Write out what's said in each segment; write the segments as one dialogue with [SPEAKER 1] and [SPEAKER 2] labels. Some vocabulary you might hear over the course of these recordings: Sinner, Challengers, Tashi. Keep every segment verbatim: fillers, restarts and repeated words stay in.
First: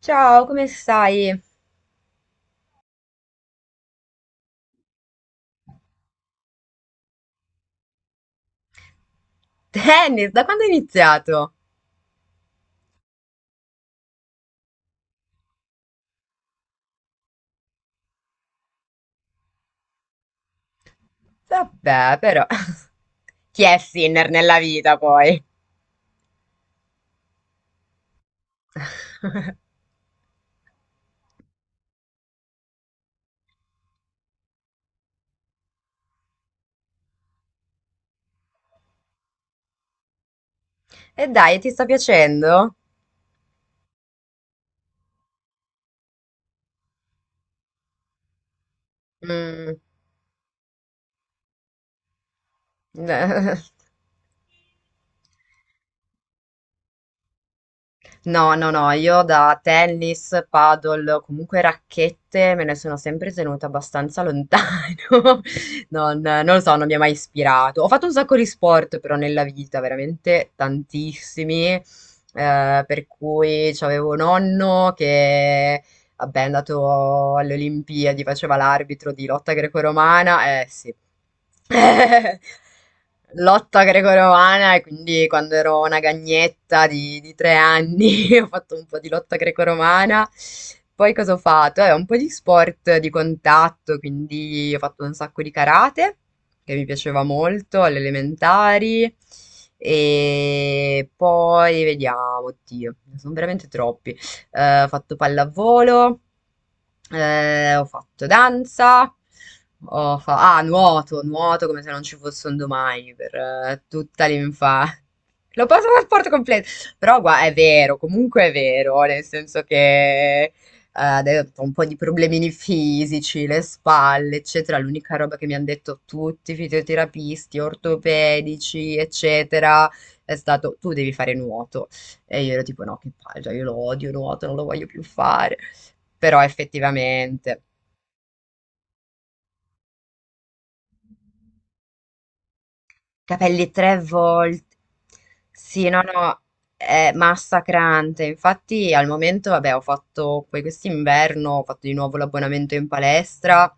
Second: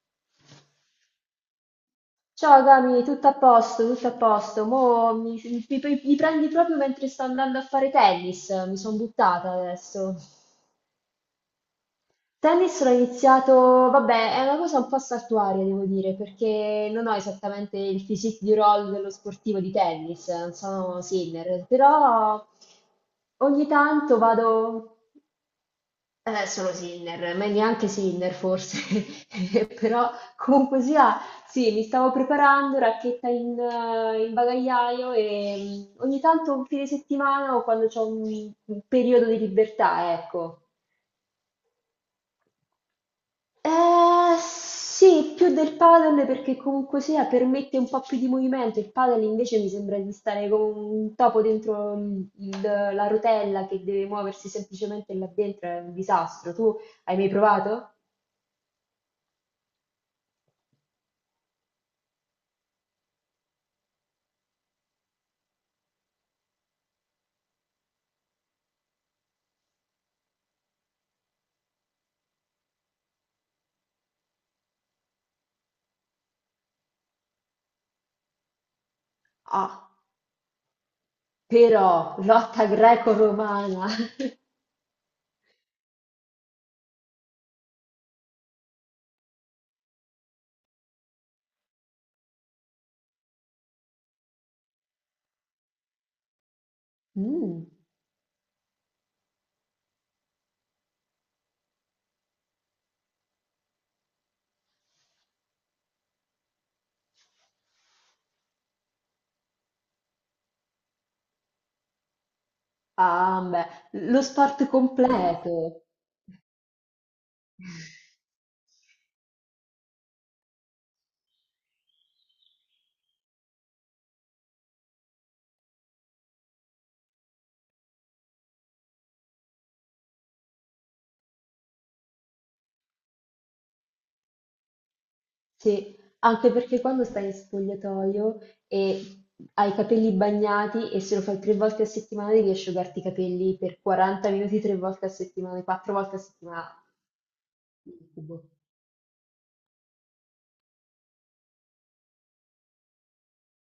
[SPEAKER 1] Ciao, come stai?
[SPEAKER 2] Ciao Gami, tutto a posto, tutto a posto. Mo mi, mi- mi prendi proprio mentre sto andando a fare tennis, mi sono buttata adesso.
[SPEAKER 1] Tennis, da quando hai iniziato?
[SPEAKER 2] Tennis l'ho iniziato, vabbè, è una cosa un po' saltuaria, devo dire, perché non ho esattamente il physique di roll dello sportivo di tennis, non sono Sinner,
[SPEAKER 1] Vabbè,
[SPEAKER 2] però
[SPEAKER 1] però, chi
[SPEAKER 2] ogni
[SPEAKER 1] è
[SPEAKER 2] tanto
[SPEAKER 1] Sinner nella
[SPEAKER 2] vado.
[SPEAKER 1] vita poi?
[SPEAKER 2] Eh, solo Sinner, ma neanche Sinner forse, però comunque sia, sì, mi stavo preparando, racchetta in, eh, in bagagliaio e mm, ogni tanto un fine settimana o quando c'ho un, un periodo di libertà, ecco.
[SPEAKER 1] E dai, ti sta piacendo?
[SPEAKER 2] Eh, sì, più del padel perché comunque sia permette un po' più di movimento, il padel invece mi
[SPEAKER 1] Mm,
[SPEAKER 2] sembra di stare come un topo dentro il- il- la rotella che deve muoversi semplicemente là dentro, è un disastro. Tu hai mai provato?
[SPEAKER 1] No, no, no, io da tennis, paddle, comunque racchette me ne sono sempre tenuta abbastanza lontano. Non, non lo so, non mi ha mai ispirato. Ho fatto un sacco di sport però nella vita, veramente tantissimi. Eh, per cui c'avevo un nonno che vabbè, è andato alle Olimpiadi, faceva l'arbitro di lotta
[SPEAKER 2] Ah.
[SPEAKER 1] greco-romana, eh sì.
[SPEAKER 2] Però lotta
[SPEAKER 1] Lotta
[SPEAKER 2] greco-romana.
[SPEAKER 1] greco-romana e quindi quando ero una gagnetta di, di tre anni ho fatto un po' di lotta greco-romana. Poi cosa ho fatto? Eh, un po' di sport di contatto, quindi ho fatto un sacco di karate, che mi piaceva
[SPEAKER 2] Mm.
[SPEAKER 1] molto, alle elementari. E poi vediamo, oddio, ne sono veramente troppi. Eh, ho fatto pallavolo, eh, ho fatto danza, ho fa- ah, nuoto, nuoto come se non ci fosse un domani per
[SPEAKER 2] Ah, beh,
[SPEAKER 1] eh,
[SPEAKER 2] lo
[SPEAKER 1] tutta
[SPEAKER 2] sport
[SPEAKER 1] l'infanzia. L'ho
[SPEAKER 2] completo.
[SPEAKER 1] passato al sport completo, però gua- è vero, comunque è vero, nel senso che eh, adesso ho un po' di problemini fisici, le spalle, eccetera. L'unica roba che mi hanno detto tutti i fisioterapisti, ortopedici, eccetera, è stato tu devi fare nuoto. E io ero tipo, no, che palle, cioè, io lo odio, nuoto, non lo voglio più fare.
[SPEAKER 2] Sì,
[SPEAKER 1] Però
[SPEAKER 2] anche perché quando stai in
[SPEAKER 1] effettivamente,
[SPEAKER 2] spogliatoio e hai i capelli bagnati e se lo fai tre volte a settimana devi asciugarti i capelli
[SPEAKER 1] capelli
[SPEAKER 2] per
[SPEAKER 1] tre
[SPEAKER 2] quaranta minuti
[SPEAKER 1] volte.
[SPEAKER 2] tre volte a settimana,
[SPEAKER 1] Sì,
[SPEAKER 2] quattro
[SPEAKER 1] no,
[SPEAKER 2] volte a
[SPEAKER 1] no,
[SPEAKER 2] settimana.
[SPEAKER 1] è massacrante.
[SPEAKER 2] Incubo.
[SPEAKER 1] Infatti al momento, vabbè, ho fatto poi quest'inverno, ho fatto di nuovo l'abbonamento in palestra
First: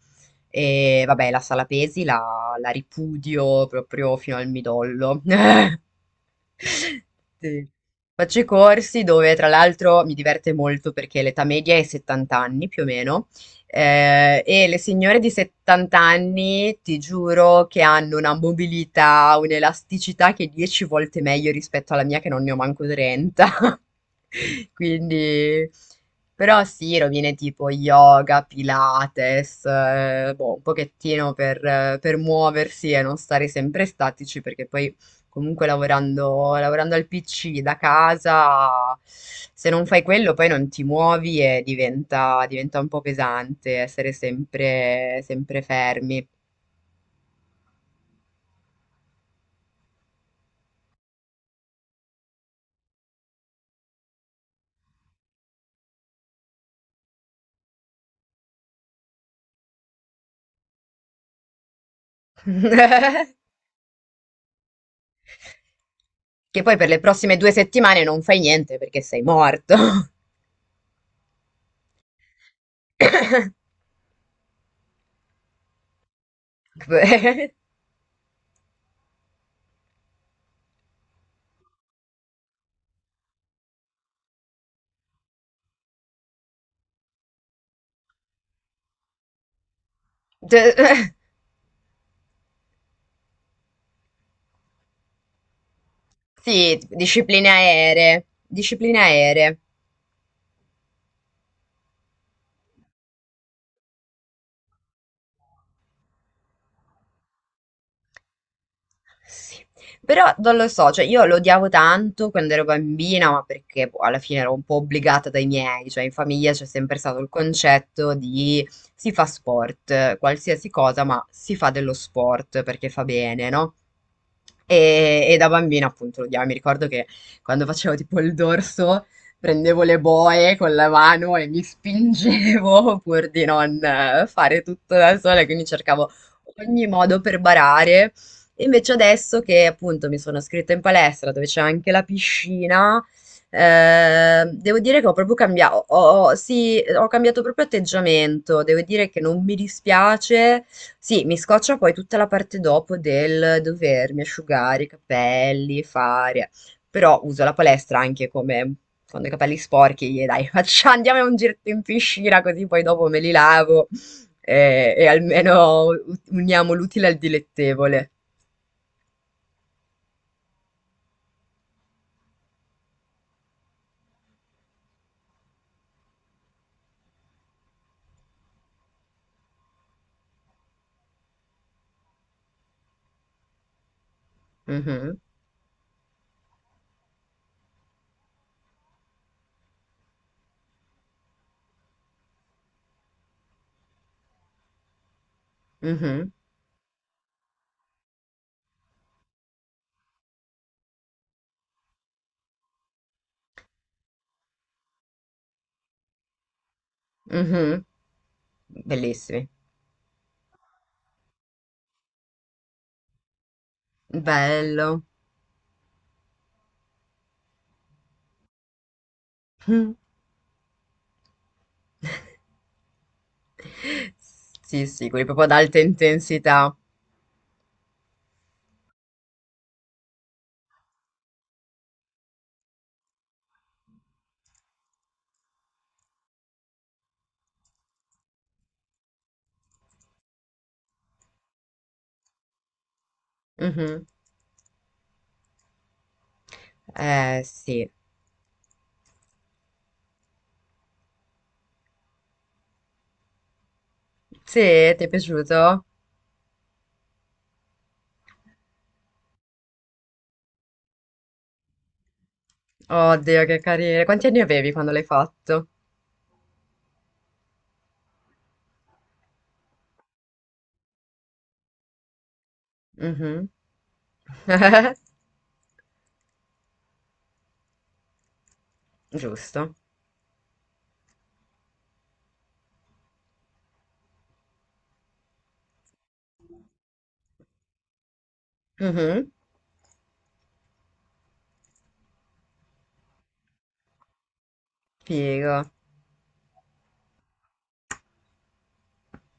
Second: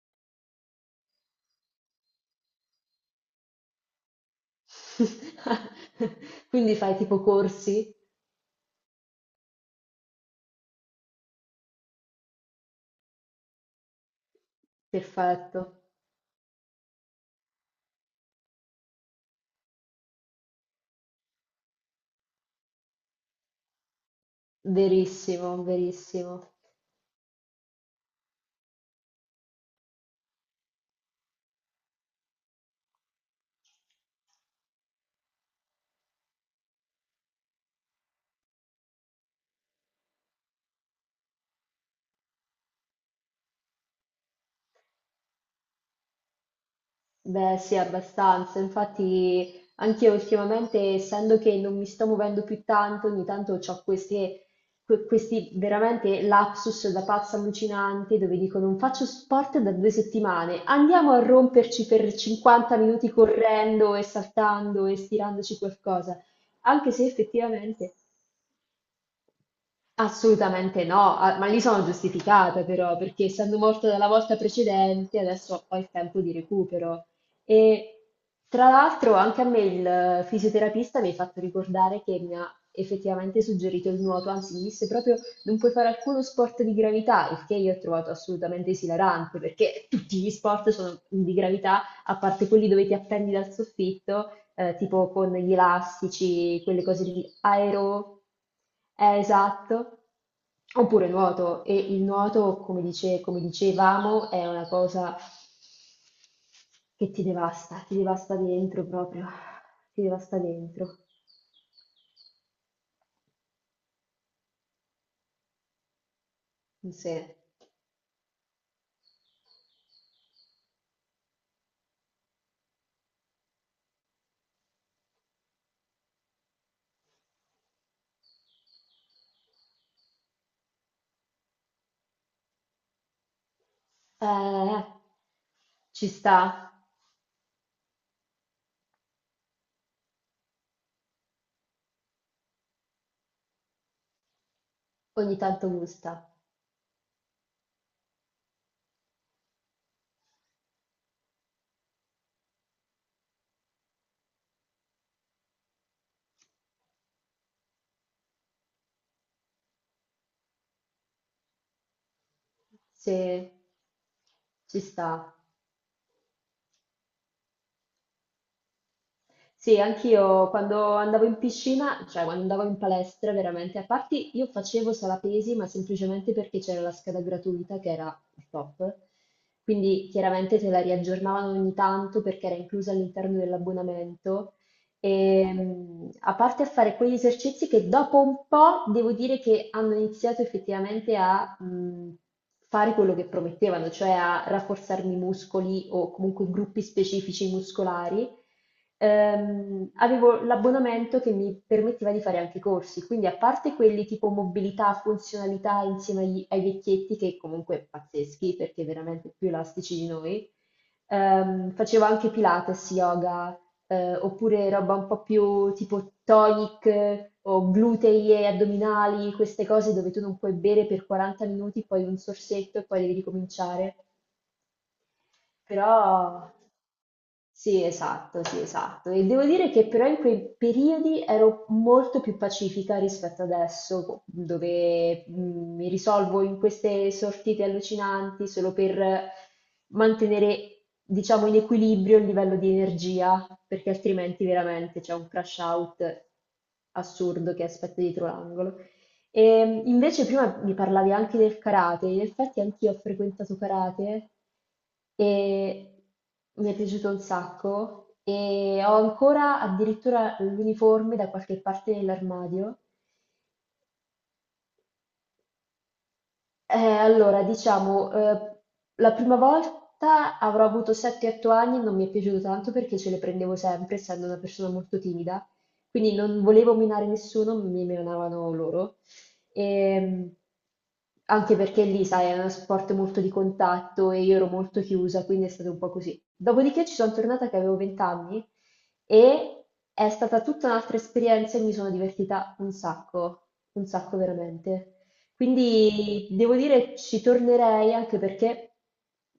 [SPEAKER 1] e vabbè, la sala pesi la, la ripudio proprio fino al midollo.
[SPEAKER 2] Quindi fai tipo
[SPEAKER 1] Sì.
[SPEAKER 2] corsi?
[SPEAKER 1] Faccio i corsi dove tra l'altro mi diverte molto perché l'età media è settanta anni più o meno. Ehm, e le signore di
[SPEAKER 2] Perfetto,
[SPEAKER 1] settanta anni, ti giuro che hanno una mobilità, un'elasticità che è dieci volte meglio rispetto alla mia, che non ne ho manco trenta.
[SPEAKER 2] verissimo,
[SPEAKER 1] Quindi,
[SPEAKER 2] verissimo.
[SPEAKER 1] però sì, rovine tipo yoga, pilates, eh, boh, un pochettino per, eh, per muoversi e non stare sempre statici, perché poi comunque lavorando, lavorando al P C da casa, se non fai quello poi non ti muovi e diventa, diventa un po' pesante essere sempre, sempre fermi.
[SPEAKER 2] Beh, sì, abbastanza. Infatti, anche io ultimamente, essendo che non mi sto muovendo più tanto, ogni tanto ho queste, que- questi veramente lapsus da pazza allucinante dove dico non faccio sport da due settimane, andiamo a romperci per cinquanta minuti correndo e saltando e stirandoci qualcosa.
[SPEAKER 1] Che poi per
[SPEAKER 2] Anche
[SPEAKER 1] le
[SPEAKER 2] se
[SPEAKER 1] prossime due
[SPEAKER 2] effettivamente.
[SPEAKER 1] settimane non fai niente perché sei morto.
[SPEAKER 2] Assolutamente no, ah, ma lì sono giustificata però, perché essendo morta dalla volta precedente, adesso ho il tempo di recupero.
[SPEAKER 1] Cioè,
[SPEAKER 2] E tra l'altro anche a me il fisioterapista mi ha fatto ricordare che mi ha effettivamente suggerito il nuoto, anzi mi disse proprio non puoi fare alcuno sport di gravità, il che io ho trovato assolutamente esilarante, perché tutti gli sport sono di gravità, a parte quelli dove ti appendi dal soffitto eh, tipo con gli elastici,
[SPEAKER 1] Sì,
[SPEAKER 2] quelle cose di
[SPEAKER 1] discipline
[SPEAKER 2] aero,
[SPEAKER 1] aeree, discipline
[SPEAKER 2] eh,
[SPEAKER 1] aeree.
[SPEAKER 2] esatto, oppure nuoto. E il nuoto, come dice- come dicevamo, è una cosa che ti devasta, ti devasta dentro proprio,
[SPEAKER 1] Sì,
[SPEAKER 2] ti
[SPEAKER 1] però
[SPEAKER 2] devasta
[SPEAKER 1] non lo so,
[SPEAKER 2] dentro.
[SPEAKER 1] cioè io lo odiavo tanto quando ero bambina, ma perché boh, alla fine ero un po' obbligata dai miei, cioè in famiglia c'è sempre stato
[SPEAKER 2] Sì.
[SPEAKER 1] il concetto di si fa sport, qualsiasi cosa, ma si fa dello sport perché fa bene, no? E, e da bambina appunto lo odiavo, mi ricordo che quando facevo tipo il dorso prendevo le boe con la mano e mi spingevo pur di non eh, fare
[SPEAKER 2] Eh,
[SPEAKER 1] tutto da sola, quindi
[SPEAKER 2] ci
[SPEAKER 1] cercavo
[SPEAKER 2] sta,
[SPEAKER 1] ogni modo per barare e invece adesso che appunto mi sono iscritta in palestra dove c'è anche la piscina, eh, devo dire che ho proprio
[SPEAKER 2] ogni tanto
[SPEAKER 1] cambiato, ho,
[SPEAKER 2] gusta,
[SPEAKER 1] ho- sì, ho cambiato proprio atteggiamento, devo dire che non mi dispiace, sì, mi scoccia poi tutta la parte dopo del dovermi asciugare i capelli, fare, però uso la palestra anche come quando ho i capelli sporchi, gli dai, faccia, andiamo a un giretto in piscina così poi dopo me li
[SPEAKER 2] sì,
[SPEAKER 1] lavo
[SPEAKER 2] ci
[SPEAKER 1] e, e
[SPEAKER 2] sta.
[SPEAKER 1] almeno uniamo l'utile al dilettevole.
[SPEAKER 2] Sì, anch'io quando andavo in piscina, cioè quando andavo in palestra, veramente, a parte io facevo sala pesi, ma semplicemente perché c'era la scheda gratuita che era il top, quindi chiaramente te la riaggiornavano ogni tanto perché era inclusa all'interno dell'abbonamento.
[SPEAKER 1] Mhm,
[SPEAKER 2] E mh, a parte a fare quegli esercizi che dopo un po' devo dire che hanno iniziato effettivamente a mh, fare quello che promettevano, cioè a rafforzarmi i muscoli o
[SPEAKER 1] mhm,
[SPEAKER 2] comunque gruppi specifici muscolari, ehm, avevo l'abbonamento che mi permetteva di fare anche i corsi, quindi a parte quelli tipo mobilità, funzionalità insieme agli- ai vecchietti, che
[SPEAKER 1] mhm.
[SPEAKER 2] comunque pazzeschi perché veramente
[SPEAKER 1] Bellissimi.
[SPEAKER 2] più elastici di noi, ehm, facevo anche Pilates, yoga, eh, oppure roba
[SPEAKER 1] Bello.
[SPEAKER 2] un po' più tipo tonic eh, o glutei e addominali, queste cose dove tu non puoi bere per quaranta minuti, poi un sorsetto e poi devi ricominciare.
[SPEAKER 1] Sì, sì, quelli proprio ad alta
[SPEAKER 2] Però
[SPEAKER 1] intensità.
[SPEAKER 2] sì, esatto, sì, esatto. E devo dire che però in quei periodi ero molto più pacifica rispetto adesso, dove mh, mi risolvo in queste sortite allucinanti solo per mantenere, diciamo, in equilibrio il livello di energia, perché
[SPEAKER 1] Mhm.
[SPEAKER 2] altrimenti veramente c'è un crash out
[SPEAKER 1] Eh,
[SPEAKER 2] assurdo che
[SPEAKER 1] sì.
[SPEAKER 2] aspetta dietro l'angolo. E invece prima mi parlavi anche del karate, in effetti anch'io ho frequentato karate
[SPEAKER 1] Sì, ti è piaciuto?
[SPEAKER 2] e mi è piaciuto un sacco e ho ancora addirittura l'uniforme da qualche parte nell'armadio.
[SPEAKER 1] Oddio, che carino. Quanti anni avevi quando l'hai fatto?
[SPEAKER 2] Eh, allora, diciamo, eh, la prima volta avrò avuto sette otto anni, non mi è piaciuto tanto perché ce le
[SPEAKER 1] Mhm.
[SPEAKER 2] prendevo sempre, essendo una persona molto timida, quindi non volevo minare nessuno, mi minavano loro.
[SPEAKER 1] Giusto.
[SPEAKER 2] Ehm, anche perché lì, sai, è uno sport molto di contatto e io ero molto chiusa, quindi è stato un po' così. Dopodiché ci sono tornata che avevo venti anni
[SPEAKER 1] Mhm.
[SPEAKER 2] e è stata tutta un'altra esperienza e mi sono divertita un sacco, un sacco veramente.
[SPEAKER 1] Figo.
[SPEAKER 2] Quindi devo dire ci tornerei anche perché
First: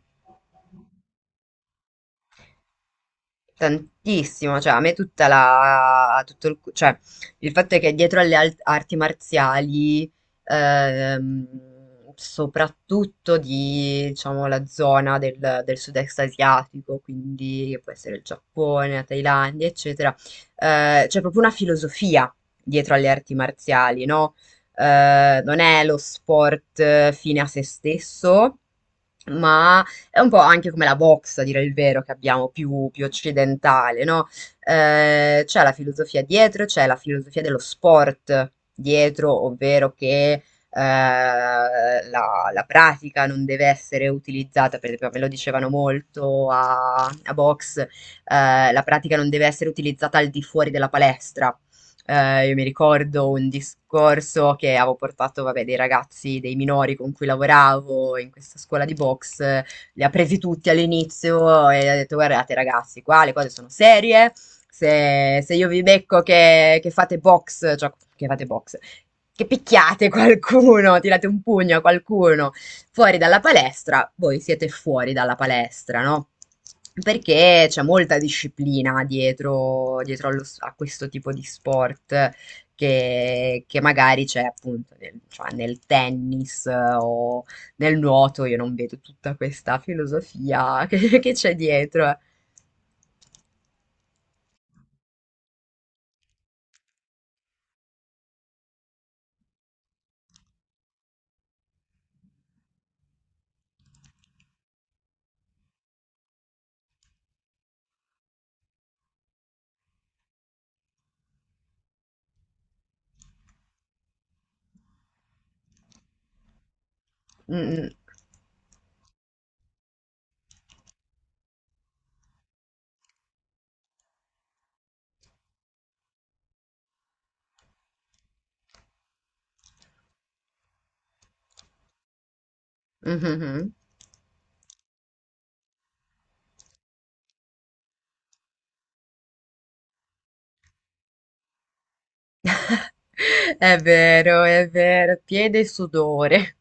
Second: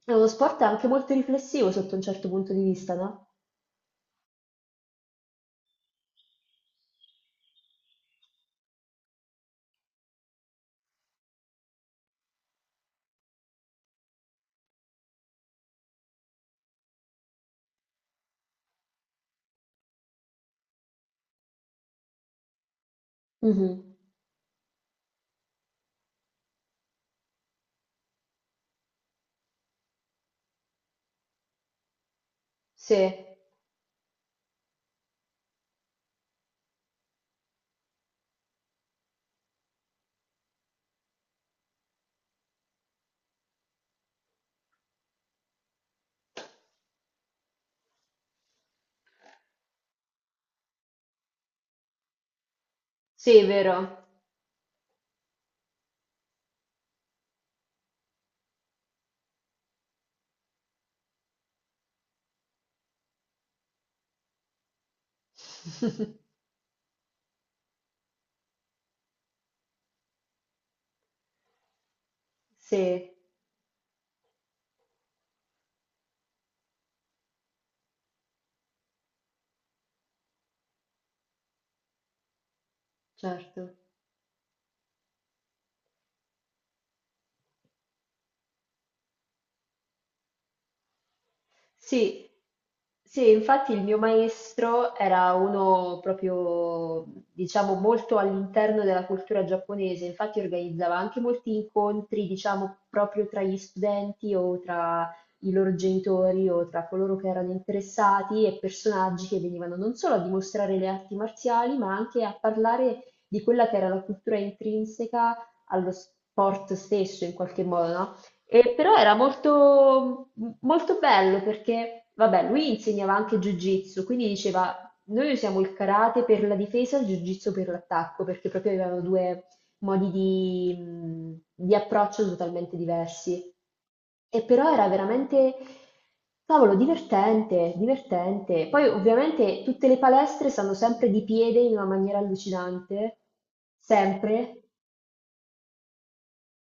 [SPEAKER 2] è uno sport anche molto riflessivo sotto un certo punto di vista, no?
[SPEAKER 1] Tantissimo, cioè a me tutta la, tutto il, cioè, il fatto è che dietro alle al- arti marziali, ehm, soprattutto di, diciamo, la zona del, del sud-est asiatico, quindi che può essere il Giappone, la Thailandia, eccetera, eh, c'è proprio una filosofia dietro alle arti
[SPEAKER 2] Mhm.
[SPEAKER 1] marziali, no? Eh, non è lo sport eh, fine a se stesso, ma è un po' anche come la box, a dire il vero, che abbiamo più, più
[SPEAKER 2] Sì,
[SPEAKER 1] occidentale, no? Eh, c'è la filosofia dietro, c'è la filosofia dello sport dietro, ovvero che eh, la, la pratica non deve essere utilizzata, per esempio, me lo dicevano molto a, a box, eh, la pratica non deve essere utilizzata al di fuori della palestra. Eh, io mi ricordo
[SPEAKER 2] sì, è
[SPEAKER 1] un
[SPEAKER 2] vero.
[SPEAKER 1] discorso che avevo portato, vabbè, dei ragazzi, dei minori con cui lavoravo in questa scuola di box, li ha presi tutti all'inizio e ha detto guardate ragazzi, qua le cose sono serie, se, se io vi becco che, che, fate box, cioè che fate box, che picchiate qualcuno, tirate un pugno a qualcuno
[SPEAKER 2] Sì,
[SPEAKER 1] fuori dalla palestra, voi siete fuori dalla palestra, no? Perché c'è molta disciplina dietro, dietro allo- a questo tipo di sport che,
[SPEAKER 2] certo.
[SPEAKER 1] che magari c'è appunto nel, cioè nel tennis eh, o, nel nuoto io non vedo tutta questa filosofia che, che c'è dietro. eh.
[SPEAKER 2] Sì, sì, infatti il mio maestro era uno proprio, diciamo, molto all'interno della cultura giapponese, infatti organizzava anche molti incontri, diciamo, proprio tra gli studenti o tra i loro genitori o tra coloro che erano interessati e personaggi che venivano non solo a dimostrare le arti marziali, ma anche a parlare di quella che era la cultura intrinseca allo sport stesso in qualche
[SPEAKER 1] Mm,
[SPEAKER 2] modo, no? E però era molto, molto bello perché, vabbè, lui insegnava anche Jiu-Jitsu, quindi diceva, noi usiamo il karate per la difesa e il Jiu-Jitsu per l'attacco, perché proprio avevano due modi di, mh, di approccio totalmente
[SPEAKER 1] mm, mhm,
[SPEAKER 2] diversi.
[SPEAKER 1] mhm.
[SPEAKER 2] E però era veramente, cavolo, divertente, divertente. Poi ovviamente tutte le palestre stanno sempre di piede in una maniera allucinante,
[SPEAKER 1] È vero,
[SPEAKER 2] sempre.
[SPEAKER 1] è vero. Piede e sudore.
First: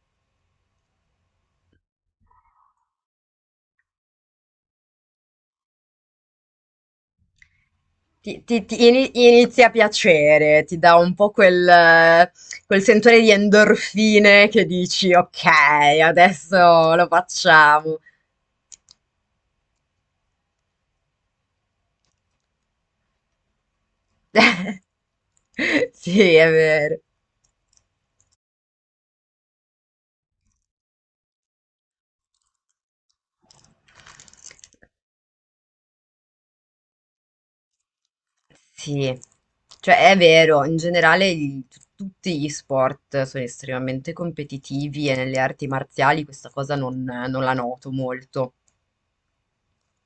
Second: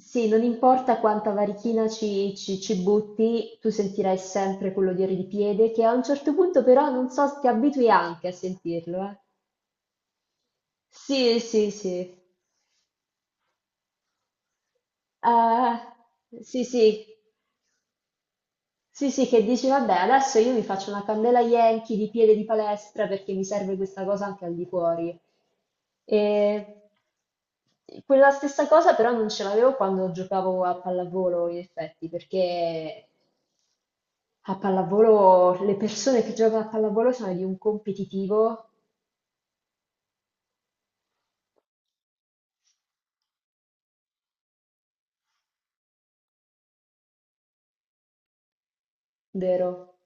[SPEAKER 2] Sì, non importa quanta varichina ci, ci- ci butti, tu sentirai sempre quell'odore di piede che a un certo punto però non so, ti abitui anche
[SPEAKER 1] Ti,
[SPEAKER 2] a
[SPEAKER 1] ti- ti
[SPEAKER 2] sentirlo,
[SPEAKER 1] ini-
[SPEAKER 2] eh.
[SPEAKER 1] inizia a piacere, ti dà un po'
[SPEAKER 2] Sì,
[SPEAKER 1] quel,
[SPEAKER 2] sì, sì.
[SPEAKER 1] eh, quel sentore di endorfine che dici, ok,
[SPEAKER 2] Ah, sì,
[SPEAKER 1] adesso
[SPEAKER 2] sì.
[SPEAKER 1] lo facciamo.
[SPEAKER 2] Sì, sì, che dici, vabbè, adesso io mi faccio una candela Yankee di piede di palestra perché mi serve questa cosa anche al di fuori.
[SPEAKER 1] Sì, è
[SPEAKER 2] E
[SPEAKER 1] vero.
[SPEAKER 2] quella stessa cosa però non ce l'avevo quando giocavo a pallavolo, in effetti, perché a pallavolo, le persone che giocano a pallavolo sono di un competitivo
[SPEAKER 1] Sì, cioè è vero, in generale il- tutti gli sport sono estremamente competitivi e nelle arti marziali questa cosa non, non la noto molto.
[SPEAKER 2] vero.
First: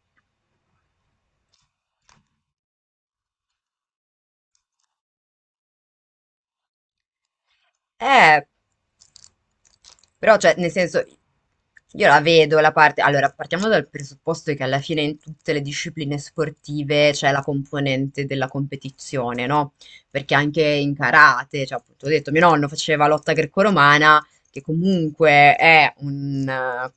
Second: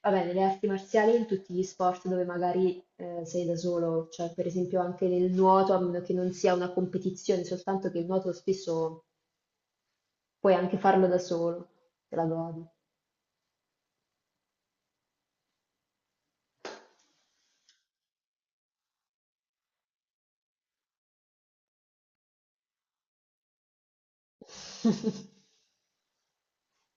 [SPEAKER 2] Vabbè, nelle arti marziali, in tutti gli sport dove magari eh, sei da solo, cioè per esempio anche nel nuoto, a meno che non sia una competizione, soltanto che il nuoto
[SPEAKER 1] Eh,
[SPEAKER 2] spesso
[SPEAKER 1] Però, cioè,
[SPEAKER 2] puoi
[SPEAKER 1] nel
[SPEAKER 2] anche
[SPEAKER 1] senso,
[SPEAKER 2] farlo da solo,
[SPEAKER 1] io
[SPEAKER 2] te
[SPEAKER 1] la
[SPEAKER 2] la
[SPEAKER 1] vedo
[SPEAKER 2] godi.
[SPEAKER 1] la parte. Allora, partiamo dal presupposto che alla fine in tutte le discipline sportive c'è la componente della competizione, no? Perché anche in karate, cioè, appunto, ho detto, mio nonno faceva lotta greco-romana, che comunque è un, eh,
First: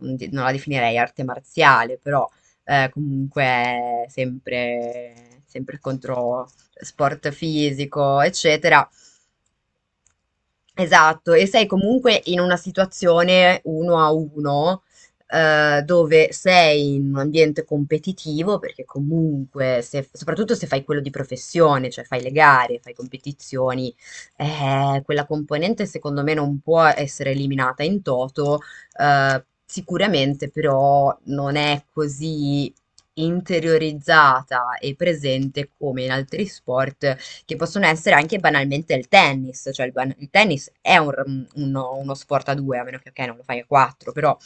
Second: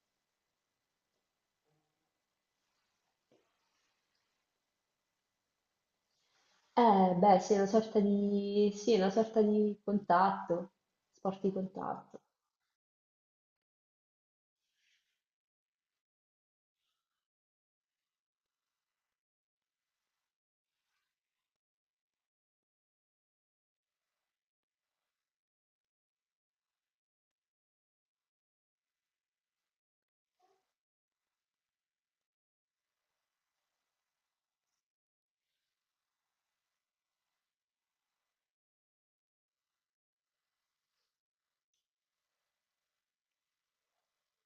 [SPEAKER 1] un di- non la definirei arte marziale, però eh, comunque è sempre, sempre contro
[SPEAKER 2] Eh,
[SPEAKER 1] sport
[SPEAKER 2] beh, sì, è una sorta
[SPEAKER 1] fisico,
[SPEAKER 2] di,
[SPEAKER 1] eccetera.
[SPEAKER 2] sì, è una sorta di contatto,
[SPEAKER 1] Esatto,
[SPEAKER 2] sport
[SPEAKER 1] e
[SPEAKER 2] di
[SPEAKER 1] sei comunque
[SPEAKER 2] contatto,
[SPEAKER 1] in una situazione uno a uno, eh, dove sei in un ambiente competitivo, perché comunque, se- soprattutto se fai quello di professione, cioè fai le gare, fai competizioni, eh, quella componente secondo me non può essere eliminata in toto, eh, sicuramente però non è così interiorizzata e presente come in altri sport che possono essere anche banalmente il tennis, cioè il, ban- il tennis è un r- uno, uno sport a due, a meno che ok, non lo fai a quattro, però,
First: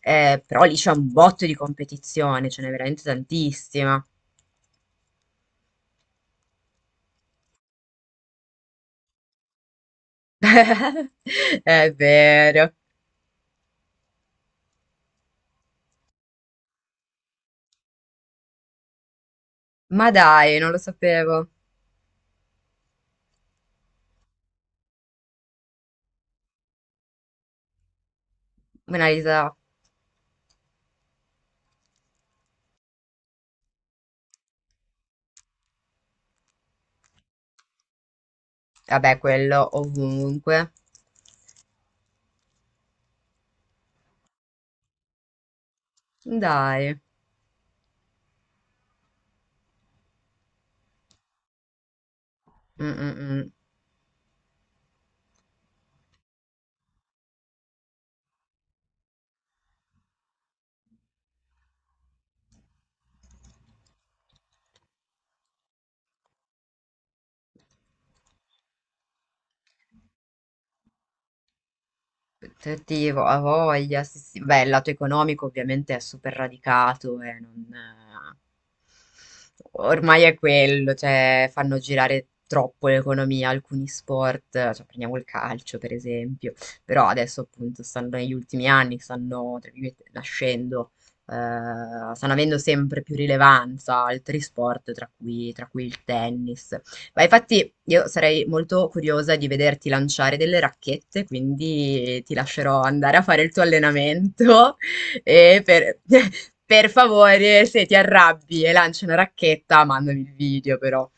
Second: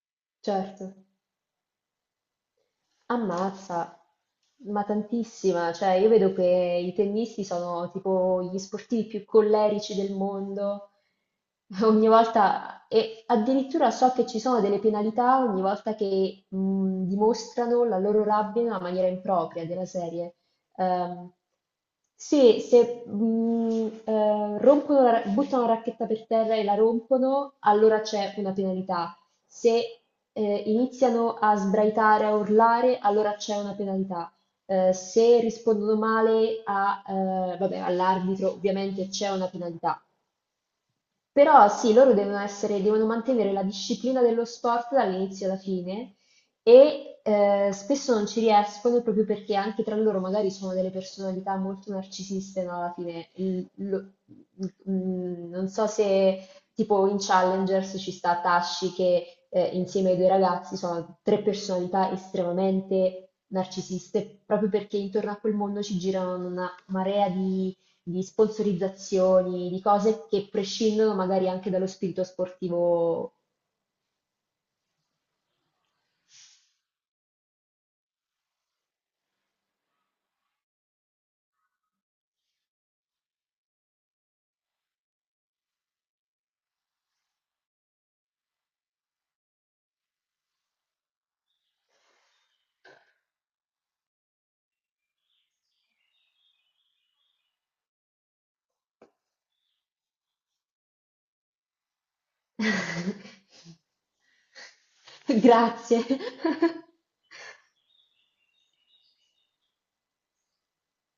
[SPEAKER 1] eh, però lì c'è
[SPEAKER 2] certo.
[SPEAKER 1] un botto di competizione, ce n'è veramente
[SPEAKER 2] Ammazza,
[SPEAKER 1] tantissima.
[SPEAKER 2] ma tantissima, cioè io vedo che i tennisti sono tipo gli sportivi più collerici del mondo,
[SPEAKER 1] È
[SPEAKER 2] ogni
[SPEAKER 1] vero.
[SPEAKER 2] volta, e addirittura so che ci sono delle penalità ogni volta che mh, dimostrano la loro rabbia in una maniera impropria della
[SPEAKER 1] Ma
[SPEAKER 2] serie.
[SPEAKER 1] dai, non lo
[SPEAKER 2] Ehm,
[SPEAKER 1] sapevo.
[SPEAKER 2] se se, mh, eh, rompono la ra- buttano la racchetta per terra e la rompono, allora c'è una penalità.
[SPEAKER 1] Monalisa,
[SPEAKER 2] Se eh, iniziano a sbraitare, a urlare, allora c'è una penalità. Eh, se rispondono male a, eh, vabbè, all'arbitro, ovviamente
[SPEAKER 1] vabbè,
[SPEAKER 2] c'è una
[SPEAKER 1] quello
[SPEAKER 2] penalità.
[SPEAKER 1] ovunque.
[SPEAKER 2] Però sì, loro devono essere, devono mantenere la disciplina dello sport dall'inizio alla fine
[SPEAKER 1] Dai.
[SPEAKER 2] e eh, spesso non ci riescono proprio perché anche tra loro magari sono delle personalità molto narcisiste, no?
[SPEAKER 1] Mm,
[SPEAKER 2] Alla
[SPEAKER 1] mm,
[SPEAKER 2] fine,
[SPEAKER 1] mm.
[SPEAKER 2] Il- lo- mm, non so se tipo in Challengers ci sta Tashi che eh, insieme ai due ragazzi sono tre personalità estremamente narcisiste, proprio perché intorno a quel mondo ci girano una marea di di sponsorizzazioni, di cose che prescindono magari anche dallo spirito
[SPEAKER 1] Protettivo,
[SPEAKER 2] sportivo.
[SPEAKER 1] a voglia, sì, sì. Beh, il lato economico ovviamente è super radicato e non, eh, ormai è quello, cioè fanno girare troppo l'economia alcuni sport, cioè prendiamo il calcio per esempio, però adesso appunto stanno negli ultimi anni, stanno tra virgolette, nascendo, eh, stanno avendo sempre più rilevanza altri sport, tra cui, tra cui il tennis, ma infatti io sarei molto curiosa di vederti lanciare delle racchette, quindi ti lascerò andare a fare il tuo allenamento e per,
[SPEAKER 2] Grazie.
[SPEAKER 1] per favore, se ti arrabbi e lanci una racchetta, mandami il video però.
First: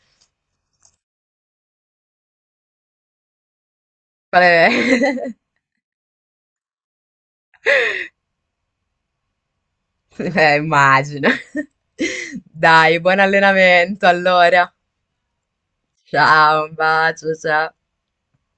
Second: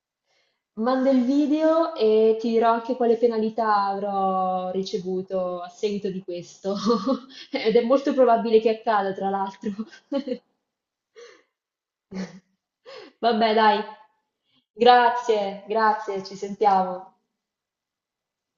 [SPEAKER 2] Manda il video e ti dirò anche quale penalità
[SPEAKER 1] Vabbè,
[SPEAKER 2] avrò ricevuto a seguito di questo. Ed è molto probabile che accada, tra l'altro.
[SPEAKER 1] eh, immagino. Dai, buon
[SPEAKER 2] Vabbè, dai.
[SPEAKER 1] allenamento allora.
[SPEAKER 2] Grazie, grazie, ci
[SPEAKER 1] Ciao, un
[SPEAKER 2] sentiamo.
[SPEAKER 1] bacio, ciao.